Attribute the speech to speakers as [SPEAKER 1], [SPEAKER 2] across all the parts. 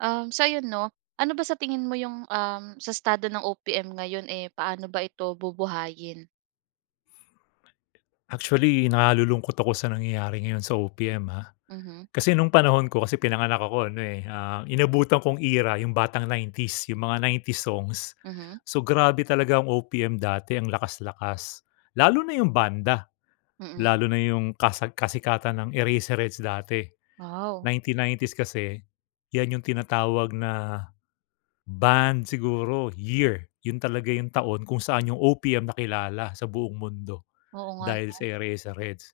[SPEAKER 1] Um, sa'yo 'no, ano ba sa tingin mo 'yong, um, sa estado ng OPM ngayon, eh, paano ba ito bubuhayin?
[SPEAKER 2] Actually, nalulungkot ako sa nangyayari ngayon sa OPM ah.
[SPEAKER 1] Mhm.
[SPEAKER 2] Kasi no'ng panahon ko, kasi pinanganak ako ano, eh, ah, inabutan kong era 'yong batang 90s, 'yong mga 90s songs.
[SPEAKER 1] Mhm.
[SPEAKER 2] So, grabe talaga ang OPM dati, ang lakas-lakas. Lalo na 'yong banda.
[SPEAKER 1] Mm.
[SPEAKER 2] Lalo na 'yong kasa kasikatan ng Eraserheads dati.
[SPEAKER 1] Wow!
[SPEAKER 2] Nineteen nineties kasi 'yan 'yong tinatawag na band siguro, year. 'Yon talaga 'yong taon kung saan 'yong OPM nakilala sa buong mundo
[SPEAKER 1] Oo nga,
[SPEAKER 2] dahil
[SPEAKER 1] 'no?
[SPEAKER 2] sa sa Eraserheads.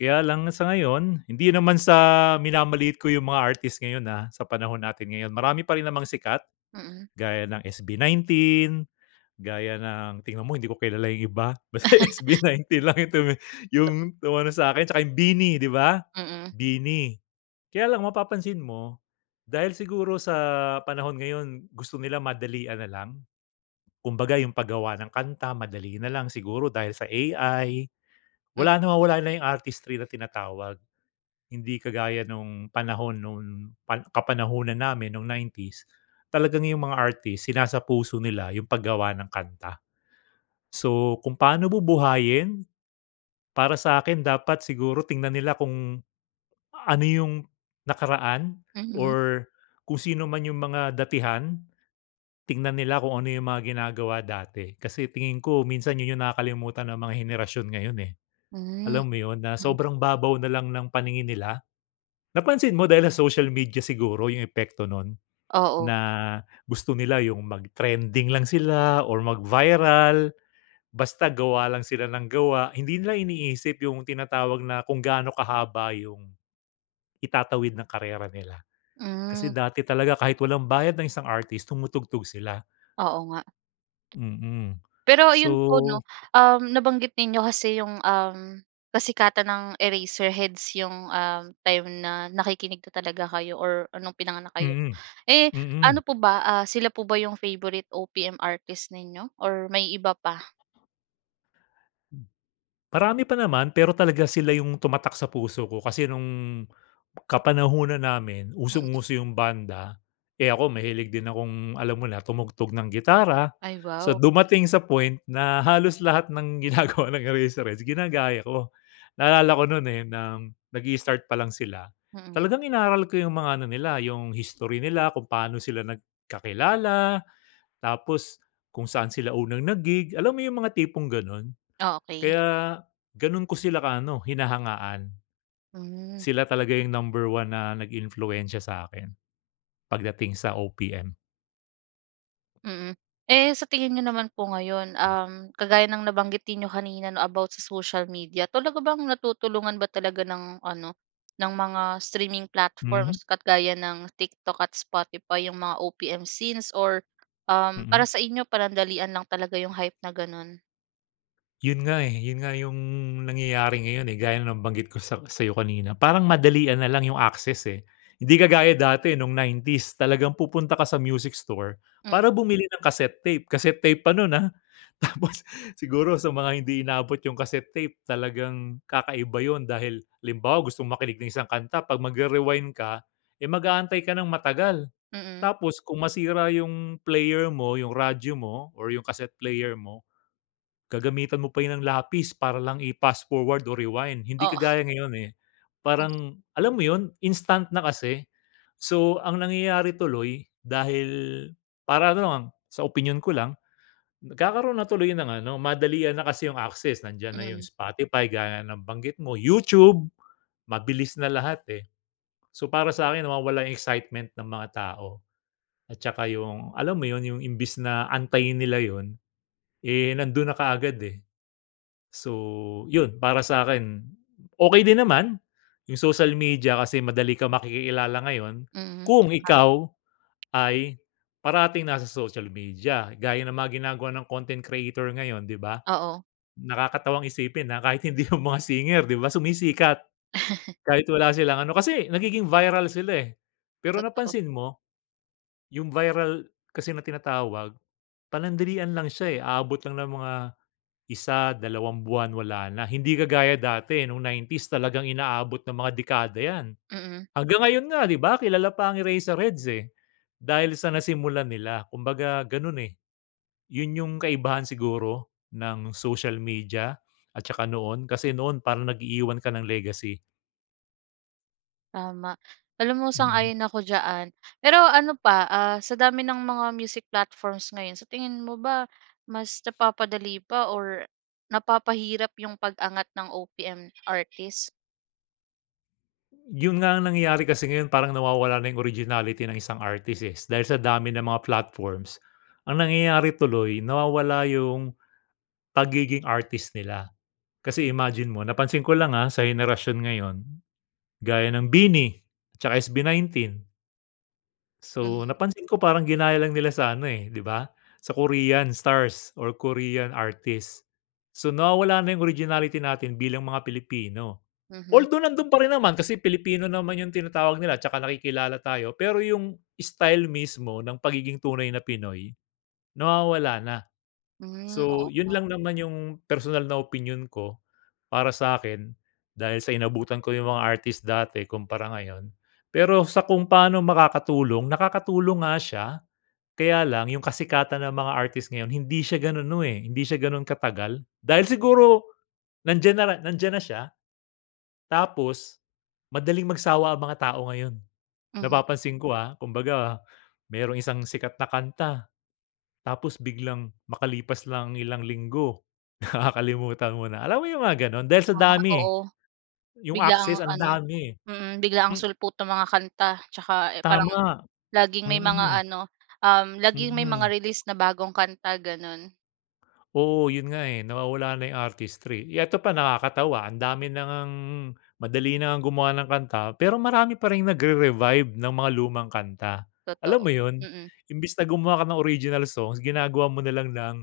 [SPEAKER 2] Kaya lang sa ngayon, hindi naman sa minamaliit ko 'yong mga artist ngayon, ah, sa panahon natin ngayon. Marami pa rin namang sikat
[SPEAKER 1] Mm.
[SPEAKER 2] gaya ng SB19, gaya ng tingnan mo hindi ko kilala 'yong iba, basta SB19 lang 'yong tumi
[SPEAKER 1] To
[SPEAKER 2] 'yong umano sa'kin tsaka 'yong BINI, 'di ba?
[SPEAKER 1] Mm.
[SPEAKER 2] BINI. Kaya lang, mapapansin mo dahil siguro sa panahon ngayon gusto nila madalian na lang. Kumbaga, 'yong paggawa ng kanta, madali na lang, siguro dahil sa AI.
[SPEAKER 1] Mm.
[SPEAKER 2] Wala, nawawala na 'yong artistry na tinatawag. Hindi kagaya no'ng panahon no'ng 'pag kapanahunan namin no'ng 90s. Talagang 'yong mga artist sinasapuso nila 'yong paggawa ng kanta. So, kung paano bubuhayin, para sa'kin, dapat siguro tingnan nila kung ano 'yong nakaraan
[SPEAKER 1] Mhm.
[SPEAKER 2] or kung sino man 'yong mga datihan. Tingnan nila kung ano 'yong mga ginagawa dati. Kasi tingin ko, minsan 'yon 'yong nakakalimutan ng mga henerasyon ngayon eh.
[SPEAKER 1] Hmm.
[SPEAKER 2] Alam mo 'yon, na
[SPEAKER 1] Mm.
[SPEAKER 2] sobrang babaw na lang ng paningin nila. Napansin mo, dahil sa social media siguro, 'yong epekto no'n,
[SPEAKER 1] Oo.
[SPEAKER 2] na gusto nila 'yong mag-trending lang sila or mag-viral. Basta gawa lang sila ng gawa. Hindi nila iniisip 'yong tinatawag na kung gaano kahaba 'yong itatawid ng karera nila. Kasi
[SPEAKER 1] Hmm.
[SPEAKER 2] dati talaga kahit walang bayad ng isang artist tumutugtog sila.
[SPEAKER 1] Oo nga.
[SPEAKER 2] Mm.
[SPEAKER 1] Pero 'yon po 'no,
[SPEAKER 2] So
[SPEAKER 1] um, nabanggit niyo kasi 'yong, um, kasikatan ng Eraserheads 'yong, um, time na nakikinig na talaga kayo or no'ng pinanganak kayo.
[SPEAKER 2] Mm.
[SPEAKER 1] Eh,
[SPEAKER 2] Mm.
[SPEAKER 1] ano po ba, ah, sila po ba 'yong favorite OPM artist ninyo or may iba pa?
[SPEAKER 2] M marami pa naman. Pero talagang sila 'yong tumatak sa puso ko kasi no'ng kapanahunan namin
[SPEAKER 1] Mm.
[SPEAKER 2] usong-uso yung banda. Eh, ako, mahilig din akong alam mo na, tumugtog ng gitara.
[SPEAKER 1] Ay,
[SPEAKER 2] So,
[SPEAKER 1] wow.
[SPEAKER 2] dumating sa point na halos lahat ng ginagawa ng Eraseheads, ginagaya ko. Naalala ko no'n, eh, ng nag-i-start pa lang sila,
[SPEAKER 1] Mm.
[SPEAKER 2] talagang inaral ko 'yong mga ano nila, 'yong history nila, kung pa'no sila nagkakilala, tapos kung saan sila unang nag-gig. Alam mo 'yong mga tipong gano'n?
[SPEAKER 1] Okey.
[SPEAKER 2] Kaya gano'n ko sila ka ano, hinahangaan.
[SPEAKER 1] Hmm.
[SPEAKER 2] Sila talaga 'yong number one na nag-impluwensiya sa'kin pagdating sa OPM.
[SPEAKER 1] Mm. Eh, sa tingin niyo naman po ngayon,
[SPEAKER 2] Hmm.
[SPEAKER 1] uhm, kagaya ng nabanggitin ninyo kanina, 'no, about sa social media, talaga bang natutulungan ba talaga ng ano, ng mga streaming
[SPEAKER 2] Mhm.
[SPEAKER 1] platforms, at gaya ng TikTok at Spotify, yung mga OPM scenes, or, uhm, para
[SPEAKER 2] Mm.
[SPEAKER 1] sa inyo panandalian lang talaga yung hype na ganun?
[SPEAKER 2] Yun nga, eh, yun nga yung nangyayari ngayon, eh. Gaya ng nabanggit ko sak sayo kanina. Parang, madalian nalang yung access, eh. Hindi kagaya dati nung 90's, talagang pupunta ka sa music store
[SPEAKER 1] Mm.
[SPEAKER 2] para bumili ng cassette tape. Casette tape pa nun, ah. Tapos, siguro sa mga hindi inabot yung cassette tape. Talagang kakaiba yun. Dahil halimbawa, gustong makinig ng isang kanta, 'pag magre-rewind ka, eh, mag-aantay ka ng matagal.
[SPEAKER 1] Mm.
[SPEAKER 2] Tapos, kung masira yung player mo, yung radyo mo, or yung cassette player mo, gagamitan mo pa yun ng lapis para lang i-pass-forward o rewind, hindi
[SPEAKER 1] Oo.
[SPEAKER 2] kagaya ngayon, eh.
[SPEAKER 1] Hmm.
[SPEAKER 2] Parang alam mo yon instant na kasi. So, ang nangyayari tuloy, dahil para ano lang, sa opinyon ko lang, nagkakaroon na tuloy ng ano madalian na kasi yong access. Nandiyan na yong
[SPEAKER 1] Mm.
[SPEAKER 2] Spotify, gaya ng banggit mo. YouTube, mabilis na lahat, eh. So, para sa akin nawawala excitement ng mga tao. At tsaka, yung alam mo yun, yung imbis na antayin nila yun, eh, nandun na kaagad, eh. So, yun para sakin, okey din naman yung social media kasi madali ka makikilala ngayon,
[SPEAKER 1] Mm. Ha.
[SPEAKER 2] kung ikaw ay parating nasa social media. Gaya ng mga ginagawa ng content creator ngayon, 'di ba?
[SPEAKER 1] Oo.
[SPEAKER 2] Nakakatawang isipin na, kahit hindi yung mga singer, 'di ba, sumisikat. Kahit wala silang ano kasi nagiging viral sila, eh. Pero,
[SPEAKER 1] Totoo.
[SPEAKER 2] napansin mo, yung viral kasi na tinatawag, panandalian lang siya, eh. Aabot lang ng mga isa, dalawang buwan wala na. Hindi kagaya dati nung 90's talagang inaabot ng mga dekada yan.
[SPEAKER 1] Mm.
[SPEAKER 2] Hanggang ngayon nga, 'di ba, kilala pa ang Eraserheads, eh. Dahil sa nasimulan nila, kumbaga ganun, eh. Yun yung kaibahan siguro ng social media. At tsaka noon kasi noon parang nag-iiwan ka ng legacy.
[SPEAKER 1] Tama. Alam mo,
[SPEAKER 2] Mm.
[SPEAKER 1] sang-ayon ako diyan. Pero ano pa, ah, sa dami ng mga music platforms ngayon, sa tingin mo ba mas napapadali pa or napapahirap yung pag-angat ng OPM artist?
[SPEAKER 2] Yun nga ang nangyayari, kasi ngayon parang nawawala na yung originality ng isang artists, eh, dahil sa dami ng mga platforms. Ang nangyayari tuloy, nawawala yung pagiging artist nila. Kasi imagine mo, napansin ko lang, ah, sa henerasyon ngayon gaya ng BINI tsaka SB19.
[SPEAKER 1] Mhm.
[SPEAKER 2] So, napansin ko parang ginaya lang nila sa ano, eh, di ba, sa Korean stars or Korean artists. So, nawawala na yung originality natin bilang mga Pilipino.
[SPEAKER 1] Mhm.
[SPEAKER 2] Although, nandun pa rin naman kasi Pilipino naman yung tinatawag nila tsaka nakikilala tayo, pero yung style mismo ng pagiging tunay na Pinoy, nawawala na.
[SPEAKER 1] Hmm,
[SPEAKER 2] So,
[SPEAKER 1] oo
[SPEAKER 2] yun
[SPEAKER 1] nga.
[SPEAKER 2] lang naman yung personal na opinyon ko. Para sa'kin, dahil sa inabutan ko yung mga artist dati kumpara ngayon. Pero sa kung pa'no makakatulong? Nakakatulong nga siya kaya lang yung kasikatan ng mga artist ngayon hindi siya ganun no, eh, hindi siya ganun katagal. Dahil siguro, nandiyan na nandiyan na siya tapos madaling magsawa ang mga tao ngayon.
[SPEAKER 1] Mhm.
[SPEAKER 2] Napapansin ko, ah, kumbaga, mayroong isang sikat na kanta tapos biglang makalipas lang ang ilang linggo, nakakalimutan mo na. Alam mo yung mga ganun, dahil sa
[SPEAKER 1] Ah,
[SPEAKER 2] dami, eh.
[SPEAKER 1] oo.
[SPEAKER 2] Yung
[SPEAKER 1] Biglaang
[SPEAKER 2] access ang
[SPEAKER 1] ano
[SPEAKER 2] dami.
[SPEAKER 1] mm, biglaang
[SPEAKER 2] M
[SPEAKER 1] sulpot nung mga kanta tsaka, eh, parang
[SPEAKER 2] Tama,
[SPEAKER 1] laging may mga
[SPEAKER 2] mm.
[SPEAKER 1] ano, um, laging may mga
[SPEAKER 2] Mm.
[SPEAKER 1] release na bagong kanta, ganun.
[SPEAKER 2] Oo, yun nga, eh, nawawala na yung artistry. Eto pa ang nakakatawa, ang dami na ngang madali na ngang gumawa ng kanta pero marami pa ring nagre-revive ng mga lumang kanta, alam
[SPEAKER 1] Totoo,
[SPEAKER 2] mo 'yon?
[SPEAKER 1] mm.
[SPEAKER 2] Imbes na gumawa ka ng original songs, ginagawa mo nalang ng,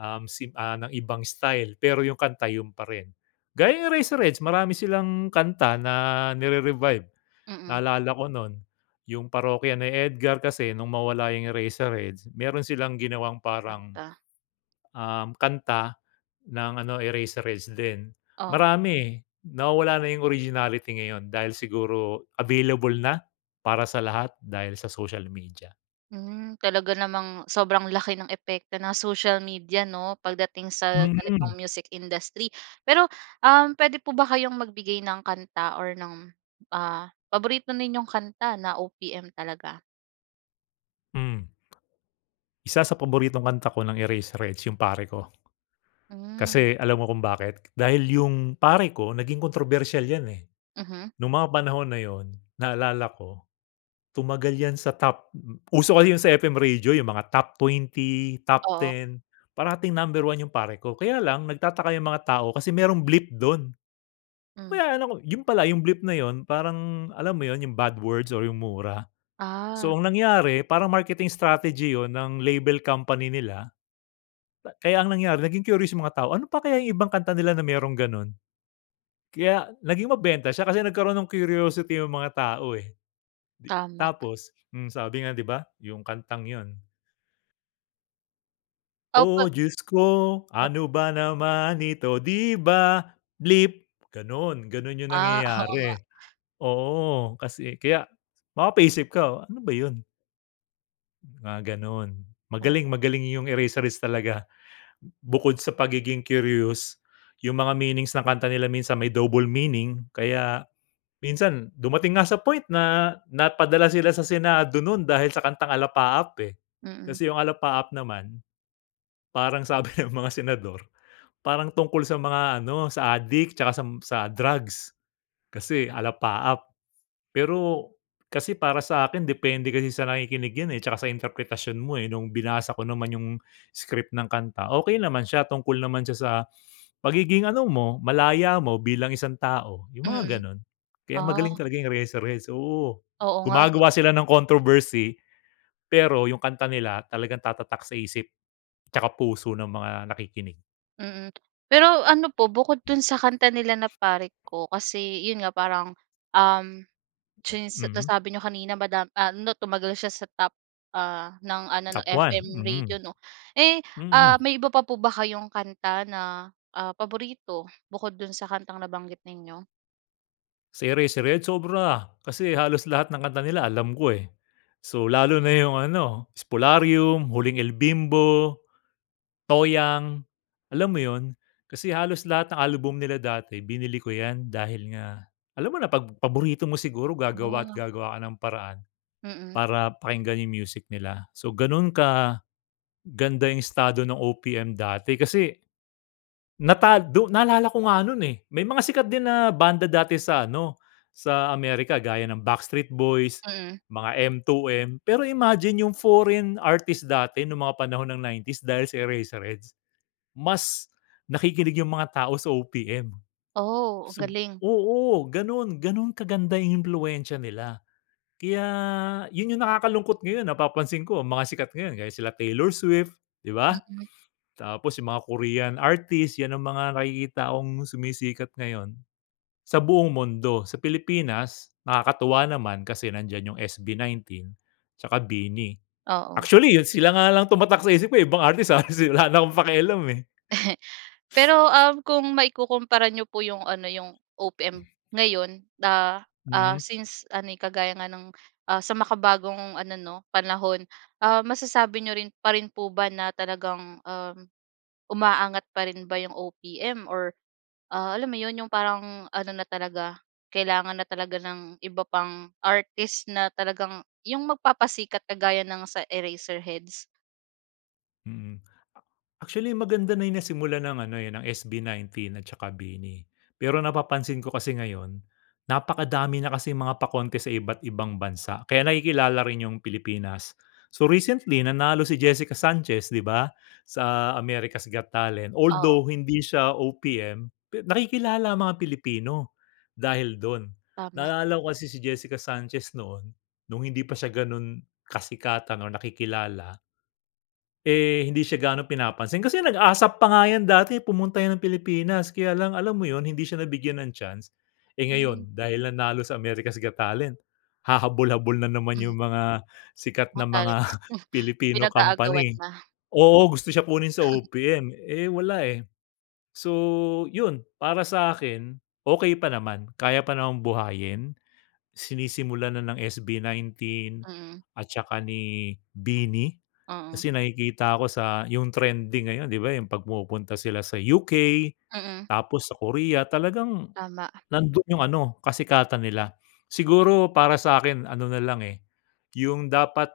[SPEAKER 2] um, sim ah, ng ibang style, pero yung kanta yun pa rin. Gaya yung Eraserheads marami silang kanta na nire-revive.
[SPEAKER 1] Mm.
[SPEAKER 2] Naalala ko no'n, yung Parokya ni Edgar kasi nung mawala yung Eraserheads, meron silang ginawang parang,
[SPEAKER 1] Kanta.
[SPEAKER 2] um, kanta ng ano, Eraserheads din.
[SPEAKER 1] Oo.
[SPEAKER 2] Marami, eh. Nawawala na yung originality ngayon dahil siguro available na para sa lahat dahil sa social media.
[SPEAKER 1] Hmm. Talaga namang sobrang laki ng epekto ng social media 'no, pagdating sa
[SPEAKER 2] Mm.
[SPEAKER 1] ganitong music industry. Pero, um, pwede po ba kayong magbigay ng kanta or ng, ah, paborito ninyong kanta na OPM talaga?
[SPEAKER 2] Mm. Isa sa paboritong kanta ko ng Eraserheads, yung "Pare Ko."
[SPEAKER 1] Mm.
[SPEAKER 2] Kasi alam mo kung bakit? Dahil yung "Pare Ko" naging kontrobersyal 'yan, eh.
[SPEAKER 1] Mhm.
[SPEAKER 2] Nung mga panahon na yun naalala ko tumagal 'yan sa top, mm, uso kasi yung sa FM radio yung mga top 20, top
[SPEAKER 1] Oo.
[SPEAKER 2] 10, parating number 1 yung "Pare Ko". Kaya lang nagtataka yung mga tao kasi merong bleep dun, 'no
[SPEAKER 1] Mm.
[SPEAKER 2] kaya 'no yun pala yung bleep na yun, parang alam mo yun yung bad words or yung mura. So,
[SPEAKER 1] Ah.
[SPEAKER 2] ang nangyari parang marketing strategy yun ng label company nila. Ba kaya ang nangyari naging curious yung mga tao, ano pa kaya yung ibang kanta nila na merong ganun? Kaya, naging mabenta siya kasi nagkaroon ng curiosity yung mga tao, eh. Di
[SPEAKER 1] Tama.
[SPEAKER 2] tapos, mm, sabi nga, di ba? Yung kantang 'yon.
[SPEAKER 1] [unintelligible]
[SPEAKER 2] Oh! Diyos ko
[SPEAKER 1] Oh.
[SPEAKER 2] ano ba naman ito, 'di ba, bleep, ganun ganun yung
[SPEAKER 1] Ah, oo nga.
[SPEAKER 2] nangyayari. Oo, kasi kaya mapapaisip ka ano ba 'yon? Mga ganun,
[SPEAKER 1] Oh.
[SPEAKER 2] magaling magaling yung Eraserheads talaga. Bukod sa pagiging curious, yung mga meanings ng kanta nila minsan may double meaning kaya minsan dumating nga sa point na napadala sila sa senado nun dahil sa kantang "Alapaap", eh.
[SPEAKER 1] Mm.
[SPEAKER 2] Kasi yung "Alapaap" naman parang sabi ng mga senador parang tungkol sa mga ano sa addict 'tsaka sam sa drugs kasi alapaap. Pero kasi para sa'kin depende kasi sa nakikinig 'yan, eh, 'tsaka sa interpretasyon mo, eh, nung binasa ko naman yung script ng kanta, okey naman siya, tungkol naman siya sa pagiging ano mo, malaya mo bilang isang tao, yung mga
[SPEAKER 1] Mm,
[SPEAKER 2] ganun. Kaya magaling
[SPEAKER 1] ah.
[SPEAKER 2] talaga yung Eraserheads oo
[SPEAKER 1] Oo, nga
[SPEAKER 2] gumagawa
[SPEAKER 1] 'no?
[SPEAKER 2] sila ng controversy pero yung kanta nila talagang tatatak sa isip, 'tsaka puso ng mga nakikinig.
[SPEAKER 1] Mm, pero ano po bukod dun sa kanta nila na "Pare Ko" kasi yun nga parang, uhm, since
[SPEAKER 2] Mm.
[SPEAKER 1] nasabi n'yo kanina madam ah, 'no, tumagal siya sa top, ah, ng ano, 'no,
[SPEAKER 2] Top one.
[SPEAKER 1] FM radio,
[SPEAKER 2] Mm,
[SPEAKER 1] 'no. Eh, ah,
[SPEAKER 2] mm.
[SPEAKER 1] may iba pa po ba kayong kanta na, ah, paborito bukod do'n sa kantang nabanggit ninyo?
[SPEAKER 2] Sa Eraserheads sobra, kasi halos lahat ng kanta nila alam ko, eh. So, lalo na yung ano, "Spolarium", "Huling El Bimbo", "Toyang", alam mo yun? Kasi halos lahat ng album nila dati binili ko 'yan, dahil nga alam mo na 'pag paborito mo siguro gagawa at
[SPEAKER 1] Ah.
[SPEAKER 2] gagawa ka ng paraan
[SPEAKER 1] Mm.
[SPEAKER 2] para pakinggan yung music nila. So, ganun kaganda yung estado ng OPM dati kasi natag do naalala ko nga nun, eh, may mga sikat din na banda dati sa ano, sa America gaya ng Backstreet Boys,
[SPEAKER 1] Mm.
[SPEAKER 2] mga M2M pero imagine yung foreign artist dati nung mga panahon ng 90's dahil sa Eraserheads, mas nakikinig yung mga tao sa OPM.
[SPEAKER 1] Oh, ang
[SPEAKER 2] Sub
[SPEAKER 1] galing.
[SPEAKER 2] oo, ganun ganun kaganda yung impluwensya nila, kaya yun yung nakakalungkot ngayon, napapansin ko ang mga sikat ngayon, gaya sila Taylor Swift, di ba?
[SPEAKER 1] Mm.
[SPEAKER 2] Tapos yung mga Korean artist, 'yan ang mga nakikita kong sumisikat ngayon, sa buong mundo. Sa Pilipinas, nakakatuwa naman, kasi nandiyan yung SB19 tsaka BINI.
[SPEAKER 1] Oo.
[SPEAKER 2] Actually, sila nga lang tumatak sa isip ko, eh, ibang artist, ah, si wala na akong pakialam, eh.
[SPEAKER 1] Pero, uhm, kung maikukumpara n'yo po yung ano yung
[SPEAKER 2] Hmm.
[SPEAKER 1] OPM ngayon da ah,
[SPEAKER 2] Mm.
[SPEAKER 1] since ano, eh, kagaya ng, ah, sa makabagong ano, 'no, panahon, ah, masasabi niyo rin pa rin po ba na talagang, uhm, umaangat pa rin ba yung OPM or ah, alam mo 'yon, yung parang ano na talaga, kailangan na talaga ng iba pang artist na talagang yung magpapasikat kagaya ng sa Eraserheads?
[SPEAKER 2] Mm. Actually maganda na yung nasimulan ng ano, eh, ng SB19 at saka BINI, pero napapansin ko kasi ngayon, napakadami na kasing mga pa-contest sa iba't ibang bansa, kaya nakikilala rin yung Pilipinas. So recently nanalo si Jessica Sanchez, 'di ba, sa America's Got Talent,
[SPEAKER 1] Oo.
[SPEAKER 2] although hindi siya OPM, pe nakikilala ang mga Pilipino dahil dun.
[SPEAKER 1] Tama.
[SPEAKER 2] Naaalala ko kasi si Jessica Sanchez noon, nung hindi pa siya ganun kasikatan or nakikilala eh, hindi siya gaanong pinapansin. Kasi nag-ASAP pa nga yan dati, pumunta yan ng Pilipinas kaya lang alam mo yun, hindi siya nabigyan ng chance. Eh,
[SPEAKER 1] Hmm.
[SPEAKER 2] ngayon dahil nanalo sa America's Got Talent, hahabol-habol na naman
[SPEAKER 1] Hmm.
[SPEAKER 2] yung mga sikat na
[SPEAKER 1] Mga
[SPEAKER 2] mga
[SPEAKER 1] talents,
[SPEAKER 2] Filipino
[SPEAKER 1] pinag-aagawan
[SPEAKER 2] company.
[SPEAKER 1] na.
[SPEAKER 2] Oo, gusto siya kunin sa OPM, eh, wala eh. So yun, para sa akin okey pa naman, kaya pa namang buhayin. Sinisimulan na ng SB19
[SPEAKER 1] Mm.
[SPEAKER 2] at saka ni BINI,
[SPEAKER 1] Oo.
[SPEAKER 2] kasi nakikita ko sa yung trending ngayon, 'di ba, yung 'pag pumupunta sila sa UK,
[SPEAKER 1] Mm.
[SPEAKER 2] tapos sa Korea, talagang
[SPEAKER 1] Tama.
[SPEAKER 2] nandun yung ano kasikatan nila. Siguro para sa'kin ano nalang, eh, yung dapat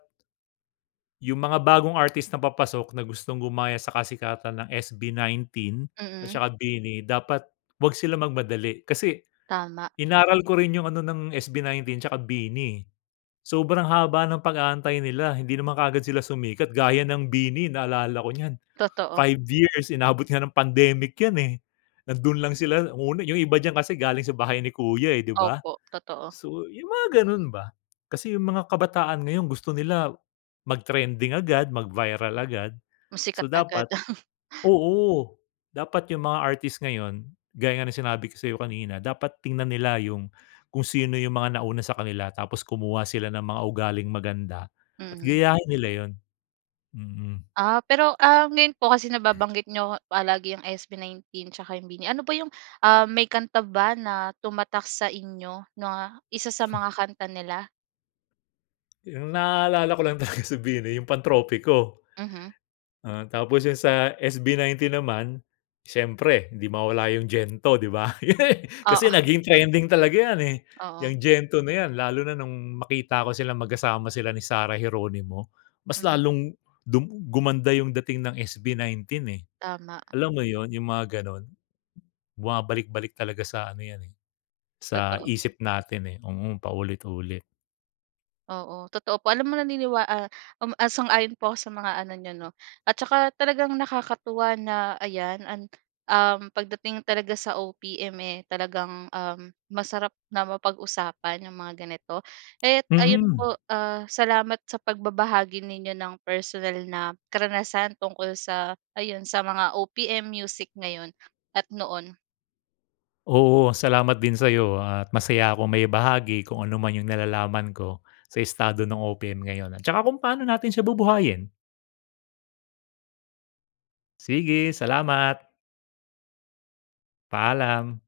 [SPEAKER 2] yung mga bagong artist na papasok na gustong gumaya sa kasikatan ng SB19 at
[SPEAKER 1] Mm.
[SPEAKER 2] saka BINI, dapat huwag sila magmadali. Kasi,
[SPEAKER 1] Tama.
[SPEAKER 2] inaral ko rin yung ano ng SB19 tsaka BINI, eh, sobrang haba ng pag-aantay nila. Hindi naman kaagad sila sumikat. Gaya ng BINI, naalala ko niyan,
[SPEAKER 1] Totoo.
[SPEAKER 2] 5 years inabot nga ng pandemic 'yan, eh. Nandoon lang sila una, yung iba diyan kasi galing sa Bahay ni Kuya, eh, 'di ba?
[SPEAKER 1] Opo, totoo.
[SPEAKER 2] So yung mga ganun ba, kasi yung mga kabataan ngayon gusto nila mag-trending agad, mag-viral agad.
[SPEAKER 1] Mas
[SPEAKER 2] So
[SPEAKER 1] sikat agad.
[SPEAKER 2] dapat, oo. Dapat yung mga artist ngayon gaya nga ng sinabi ko sa'yo kanina, dapat tingnan nila yung kung sino yung mga nauna sa kanila tapos kumuha sila ng mga ugaling maganda at
[SPEAKER 1] Mm.
[SPEAKER 2] gayahin nila yun. Mm.
[SPEAKER 1] Ah, pero um, ngayon po kasi nababanggit niyo palagi yung SB19 tsaka yung BINI. Ano ba yung, um, may kanta ba na tumatak sa inyo na isa sa mga kanta nila?
[SPEAKER 2] 'Yong naaalala ko lang talaga sa BINI 'yong "Pantropiko."
[SPEAKER 1] Mhm.
[SPEAKER 2] Ah, tapos 'yon sa SB19 naman siyempre hindi mawala 'yong "Gento," 'di ba? Kasi
[SPEAKER 1] Oo.
[SPEAKER 2] naging trending talaga 'yan, eh,
[SPEAKER 1] Oo.
[SPEAKER 2] 'yang "Gento" na 'yan. Lalo na no'ng makita ko silang magkasama sila ni Sarah Geronimo, mas
[SPEAKER 1] Mhm.
[SPEAKER 2] lalong du gumanda 'yong dating ng SB19, eh.
[SPEAKER 1] Tama.
[SPEAKER 2] Alam mo 'yon, 'yong mga gano'n. Bumabalik-balik talaga sa ano 'yan, eh, sa
[SPEAKER 1] Totoo.
[SPEAKER 2] isip natin, eh. Mm, paulit-ulit.
[SPEAKER 1] Oo, totoo po. Alam mo, naniniwa ah, uhm, sang-ayon po ako sa mga ano niyo, 'no, at tsaka talagang nakakatuwa na ayan an uhm, pagdating talaga sa OPM, eh, talagang, uhm, masarap na mapag-usapan 'yong mga ganito. Kaya't ayun
[SPEAKER 2] Mm.
[SPEAKER 1] po, ah, salamat sa pagbabahagi ninyo ng personal na karanasan tungkol sa ayon, sa mga OPM music ngayon at noon.
[SPEAKER 2] Oo, salamat din sa'yo at masaya akong maibahagi kung ano man 'yong nalalaman ko, sa estado ng OPM ngayon. At tsaka kung pa'no natin siya bubuhayin. Sige, salamat. Paalam.